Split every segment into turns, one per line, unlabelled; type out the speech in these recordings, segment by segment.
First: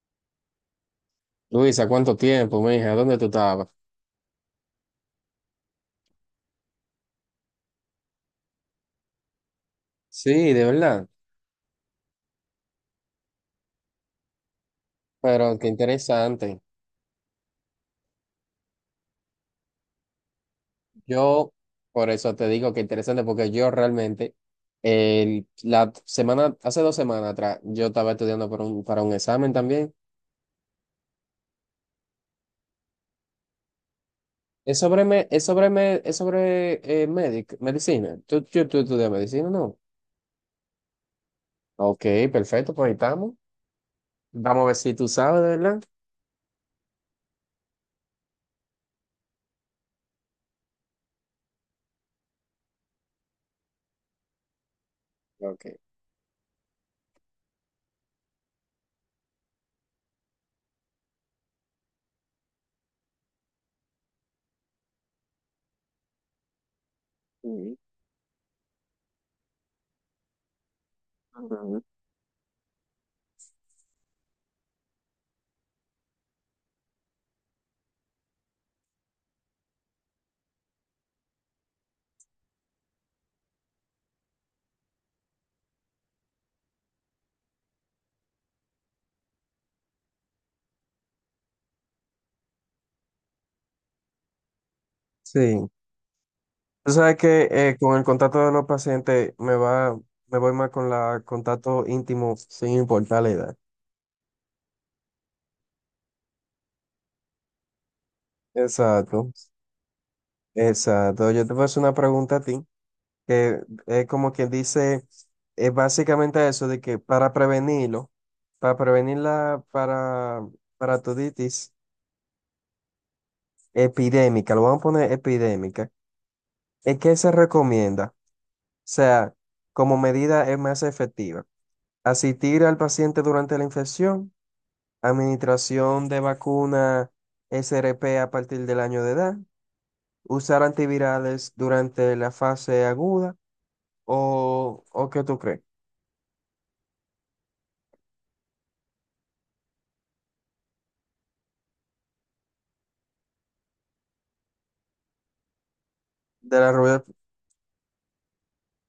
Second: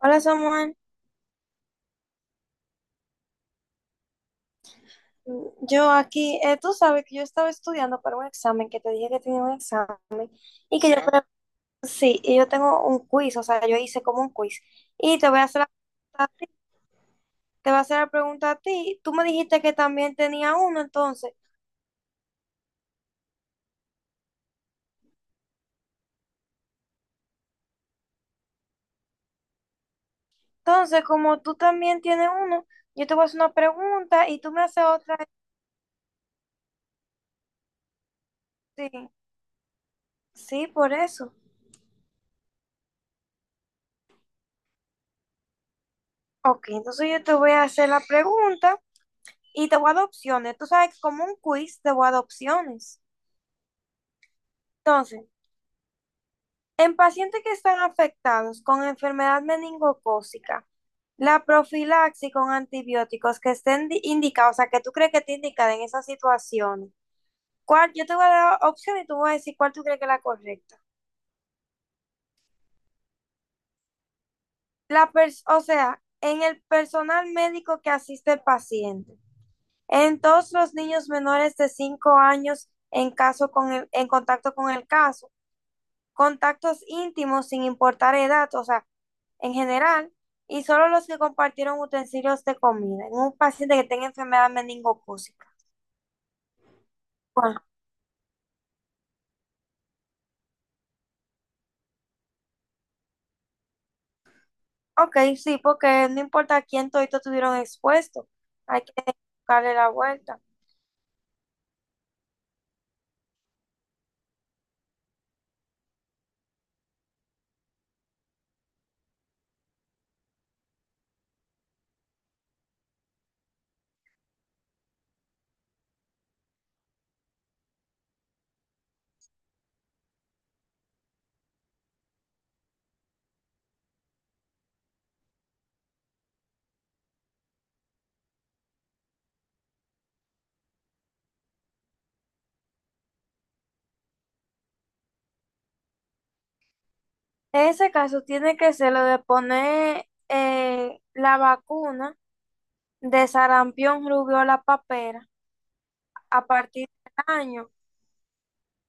Hola Samuel,
Luisa, ¿cuánto tiempo, mija? ¿Dónde tú estabas?
yo aquí, tú sabes que yo estaba estudiando para un examen, que te dije que tenía un examen
Sí, de
y que yo,
verdad.
sí, y yo tengo un quiz, o sea, yo hice como un quiz y te voy a
Pero
hacer la
qué
pregunta a ti,
interesante.
te voy a hacer la pregunta a ti, tú me dijiste que también tenía uno, entonces,
Yo, por eso te digo que interesante, porque yo realmente, la semana, hace dos semanas atrás, yo estaba estudiando para un examen también.
entonces como tú también tienes uno, yo te voy a hacer una pregunta y tú me
Es
haces
sobre,
otra,
me- es sobre, me- es sobre medicina. ¿Tú
sí,
estudias medicina, no?
sí, por eso.
Ok, perfecto, pues ahí estamos. Vamos a ver si tú sabes, de verdad.
Ok, entonces yo te voy a hacer la pregunta y te voy a dar opciones, tú sabes que como un quiz te voy a dar opciones, entonces.
Ok.
En pacientes que están afectados con enfermedad meningocócica, la profilaxis con antibióticos que estén indicados, o sea, que tú crees que te indican en esas situaciones.
Mm.
¿Cuál? Yo te voy a dar opción y tú vas a decir cuál tú crees que es la correcta. O sea, en el personal médico que asiste al paciente, en todos los niños menores de 5 años en caso con en contacto con el caso, contactos íntimos sin importar edad, o sea, en general y solo los que compartieron utensilios de comida en un paciente que tenga enfermedad meningocócica.
Sí. Tú sabes que
Bueno,
con el contacto de los pacientes me voy más con la contacto íntimo sin importar la edad.
ok, sí, porque no importa quién todito tuvieron expuesto, hay que
Exacto,
darle la vuelta.
exacto. Yo te voy a hacer una pregunta a ti, que es como quien dice, es básicamente eso de que para prevenirlo, para prevenir la paratoditis epidémica, lo vamos a poner epidémica, ¿es qué se recomienda? O sea, como medida es más efectiva, asistir al paciente durante la infección. Administración de vacuna SRP a partir del año de edad. Usar antivirales durante la fase aguda. ¿O qué tú crees?
En ese caso tiene que ser lo de poner la vacuna de sarampión, rubiola, papera a
De la
partir
rubia.
del año.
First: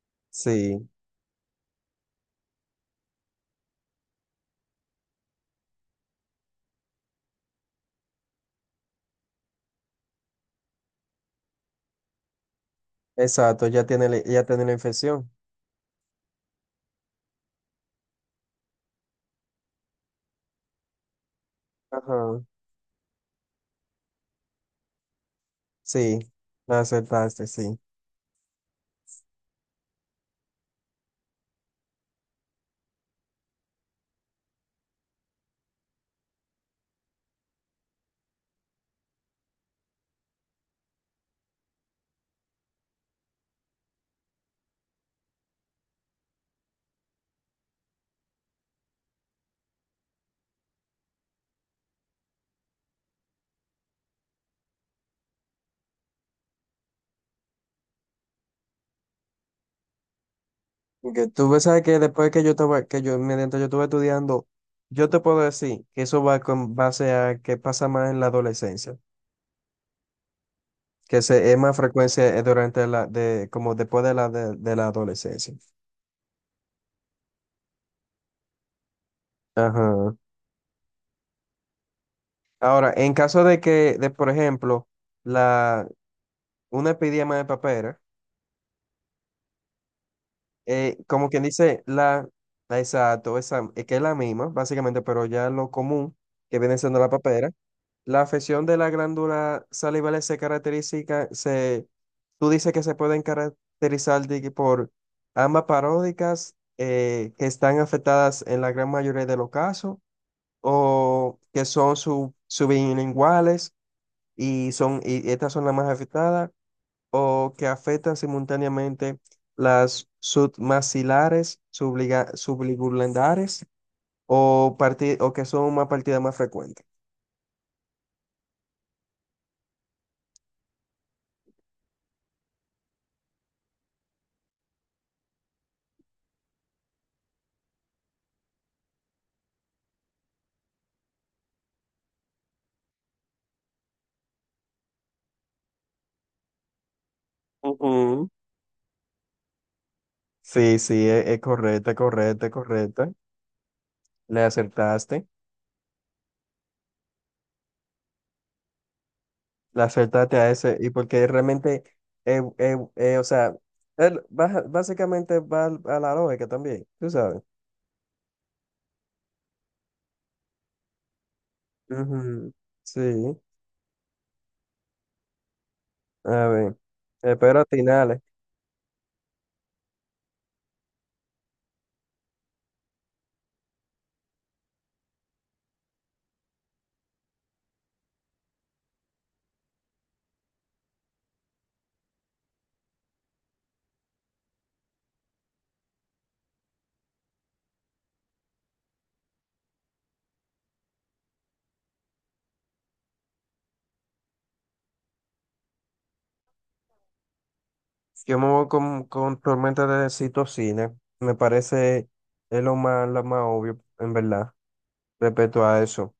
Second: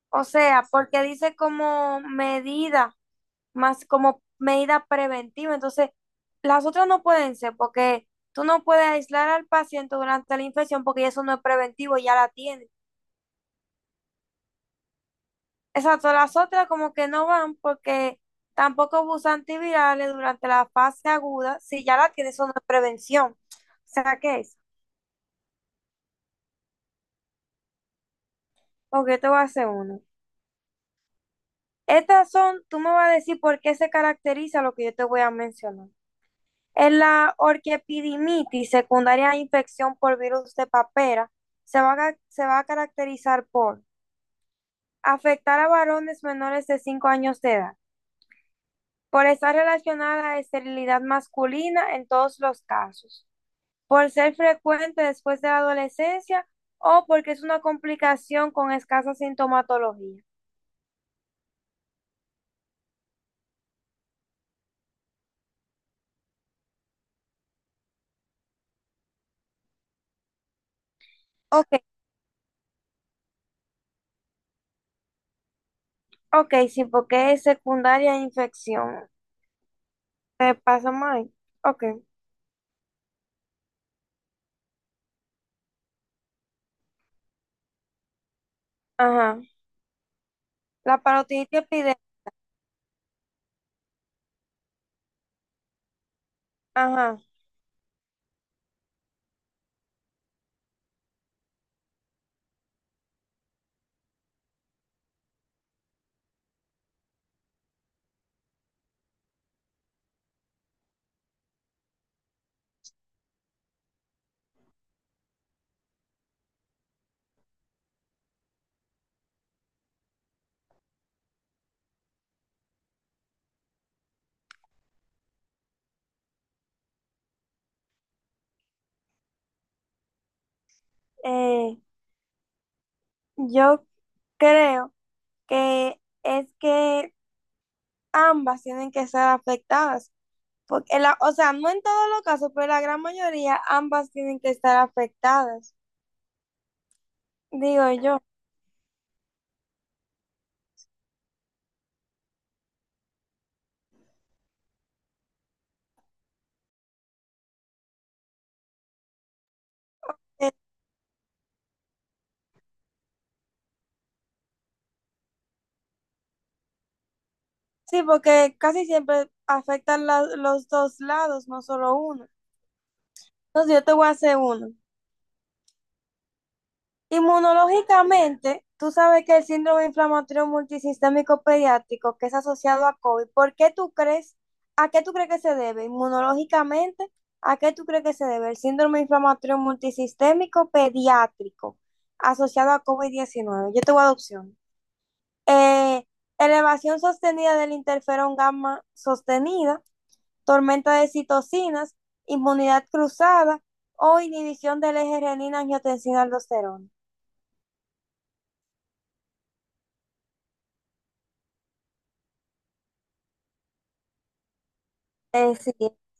O sea,
Sí,
porque dice como medida más como medida preventiva. Entonces, las otras no pueden ser porque tú no puedes aislar al paciente durante la infección porque eso no es preventivo, ya la tiene.
exacto. Ya tiene, ya tiene la infección.
Exacto, las otras como que no van porque tampoco usa antivirales durante la fase aguda, si ya la tiene,
Ajá.
eso no es prevención. O sea, ¿qué es?
Sí, la aceptaste, sí.
Porque yo te voy a hacer uno. Estas son, tú me vas a decir por qué se caracteriza lo que yo te voy a mencionar. En la orquiepididimitis secundaria a infección por virus de papera, se va a, se va a caracterizar por afectar a varones menores de 5 años de edad, por estar relacionada a esterilidad masculina en todos los casos, por ser frecuente después de la adolescencia o porque es una complicación con escasa sintomatología.
Y que tú ves, sabes que después que yo estaba, que yo, mientras yo estuve estudiando, yo te puedo decir que eso va con base a que pasa más en la adolescencia, que se, es
Ok,
más frecuencia durante la, de, como después de la, de la adolescencia.
ok, sí, porque es secundaria a infección.
Ajá.
¿Te pasa mal? Ok,
Ahora, en caso de que, por ejemplo, la, una epidemia de papera,
ajá. La
como quien
parotiditis
dice,
epidémica,
la, exacto, esa, es que es la misma, básicamente, pero ya lo común que viene siendo la
ajá.
papera, la afección de la glándula salival se caracteriza, se, tú dices que se pueden caracterizar de que por ambas paródicas que están afectadas en la gran mayoría de los casos o que son sublinguales y son y estas son las más afectadas o que afectan simultáneamente las submaxilares, subligulares o que son una partida más frecuente.
Eh, yo creo que es que ambas tienen que ser afectadas. Porque la, o sea, no en todos los casos, pero la gran mayoría, ambas tienen que estar afectadas, digo yo.
Ujú. Sí, sí, es correcta, es correcta, es correcta. Le acertaste, le acertaste a
Eh,
ese, y porque realmente, o sea, básicamente va a la lógica también, tú sabes.
sí, porque casi siempre afectan los dos lados, no solo uno.
Ujú, sí,
Entonces yo te voy a hacer uno.
a ver, espero final.
Inmunológicamente, tú sabes que el síndrome inflamatorio multisistémico pediátrico que es asociado a COVID, ¿por qué tú crees, a qué tú crees que se debe? Inmunológicamente, ¿a qué tú crees que se debe el síndrome inflamatorio multisistémico pediátrico asociado a COVID-19? Yo te voy a dar opciones. Eh, elevación sostenida del interferón gamma sostenida, tormenta de citocinas, inmunidad cruzada o inhibición del eje renina-angiotensina-aldosterona.
Yo me voy con tormenta de citocina. Me parece es lo más obvio, en verdad, respecto
Sí,
a eso.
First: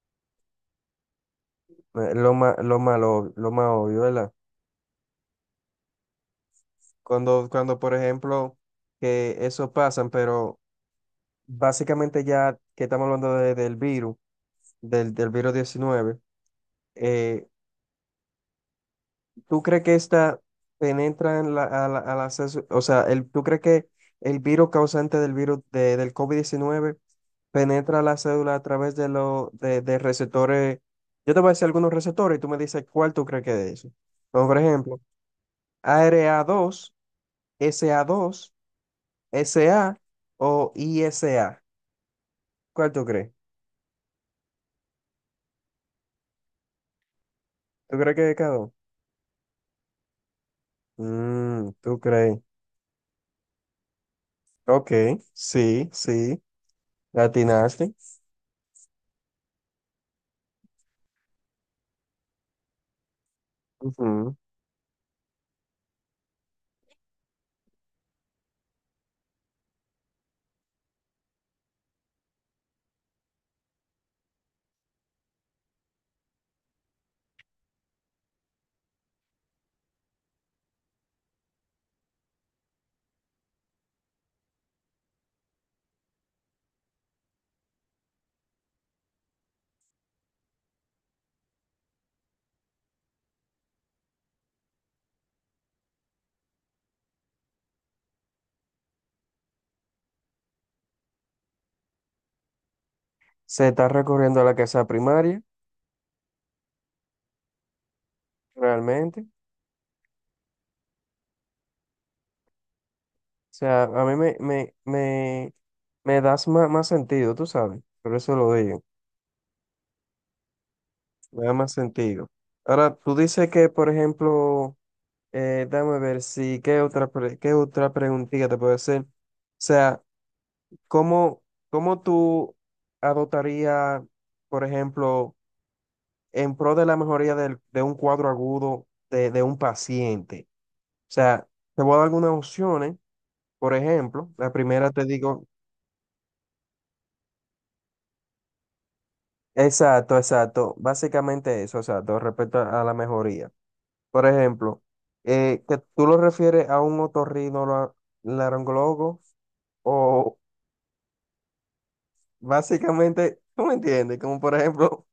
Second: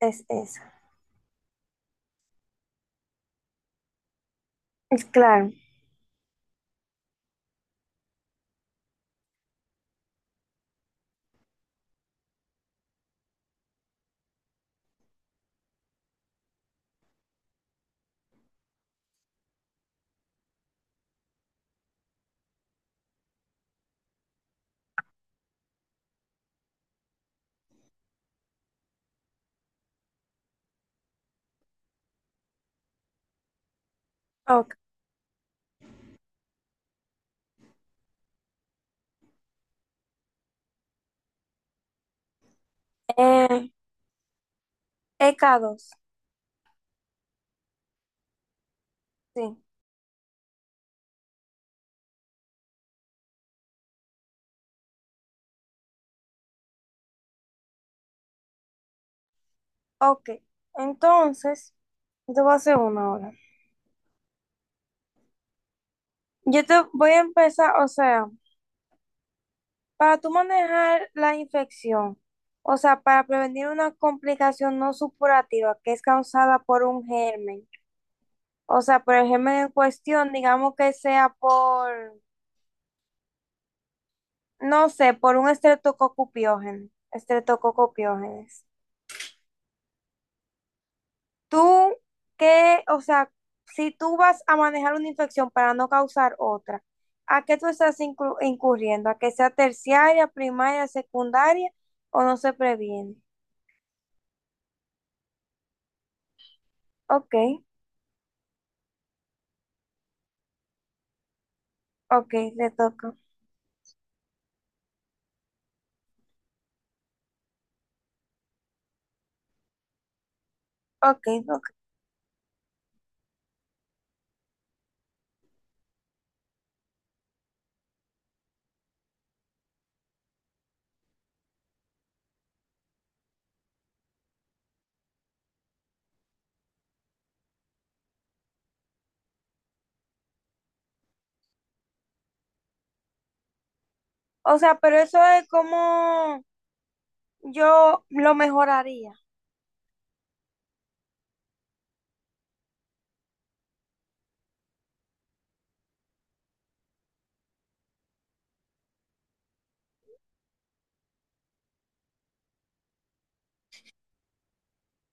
es esa.
Lo más, lo más, lo más obvio, ¿verdad?
Es claro.
Cuando, cuando, por ejemplo, que eso pasan, pero básicamente ya que estamos hablando del virus, del virus 19 eh, ¿tú crees que esta penetra en al acceso? O sea, ¿tú crees que el virus causante del virus del COVID 19 penetra la cédula a través de los de receptores? Yo te voy a decir algunos receptores y tú me dices cuál tú crees que es eso. Como por
Ok.
ejemplo, A R A dos, S A dos, S A o I S A. ¿Cuál tú crees?
Eh, EK2.
¿Tú crees que es cada uno?
Sí.
¿Tú crees? Ok, sí, sí, latinaste.
Ok. Entonces, yo te voy a hacer una ahora.
Ujú.
Yo te voy a empezar, o sea, para tú manejar la infección, o sea, para prevenir una complicación no supurativa que es causada por un germen, o sea, por el germen en cuestión, digamos que sea por, no sé, por un estreptococo piógeno, estreptococo piógenes. Tú, ¿qué? O sea, si tú vas a manejar una infección para no causar otra, ¿a qué tú estás incurriendo? ¿A que sea terciaria, primaria, secundaria o no se previene?
Se está recurriendo a la casa primaria,
Ok,
realmente. O
ok, le toca.
sea, a mí me das más sentido, tú sabes. Por eso lo digo.
Ok,
Me da
ok.
más sentido. Ahora, tú dices que, por ejemplo, dame ver si, qué otra preguntita te puedo hacer? O sea, ¿cómo, cómo tú adoptarías, por ejemplo, en pro de la mejoría de un cuadro agudo de un paciente? O sea, te voy a dar algunas opciones. Por ejemplo, la
O sea,
primera
pero
te
eso
digo,
es como yo lo mejoraría.
exacto, exacto, básicamente eso, exacto, respecto a la mejoría. Por ejemplo, que tú lo refieres a un otorrinolaringólogo o básicamente, ¿tú me entiendes? Como por ejemplo,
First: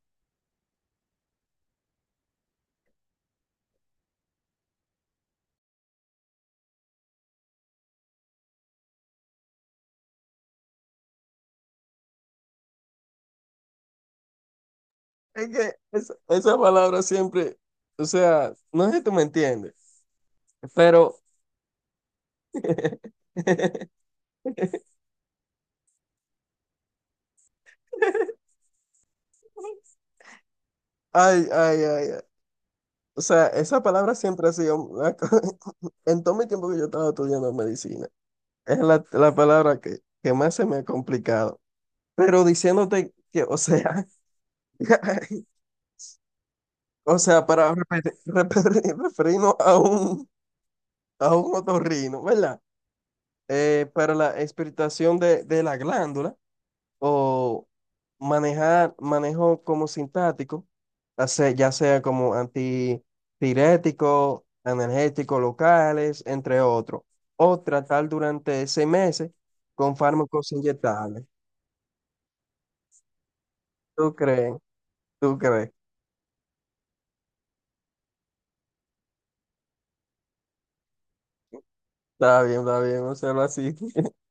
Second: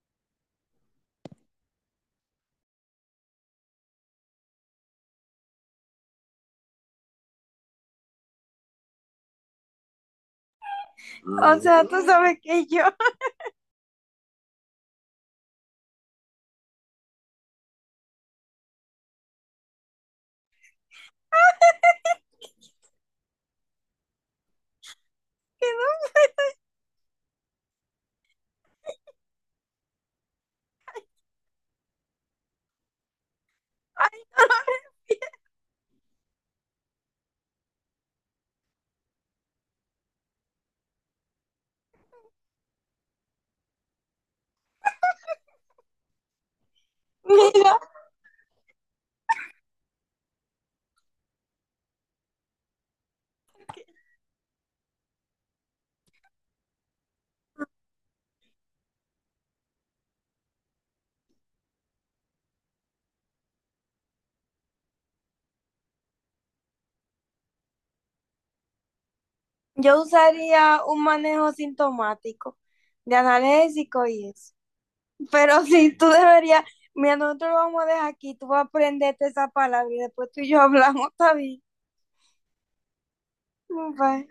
O sea, tú sabes que yo,
es que esa palabra siempre, o sea, no sé si tú me entiendes, pero,
que
ay, ay, ay, ay. O sea, esa palabra siempre ha sido, en todo mi tiempo que yo estaba estudiando medicina, es la palabra que más se me ha complicado. Pero diciéndote que, o sea. O sea, para referirnos a un, otorrino, ¿verdad? Para la expectación de la glándula o manejo como sintático, ya sea como antitirético, analgésicos locales, entre otros, o tratar durante 6 meses
no.
con
Yo
fármacos
usaría un
inyectables.
manejo sintomático de analésico
¿Tú
y
crees?
eso.
¿Tú
Pero
crees?
sí, tú deberías, mira, nosotros lo vamos a dejar aquí, tú vas a aprenderte esa palabra y después tú y yo hablamos, está bien.
Está bien, hacerlo así.
Bye.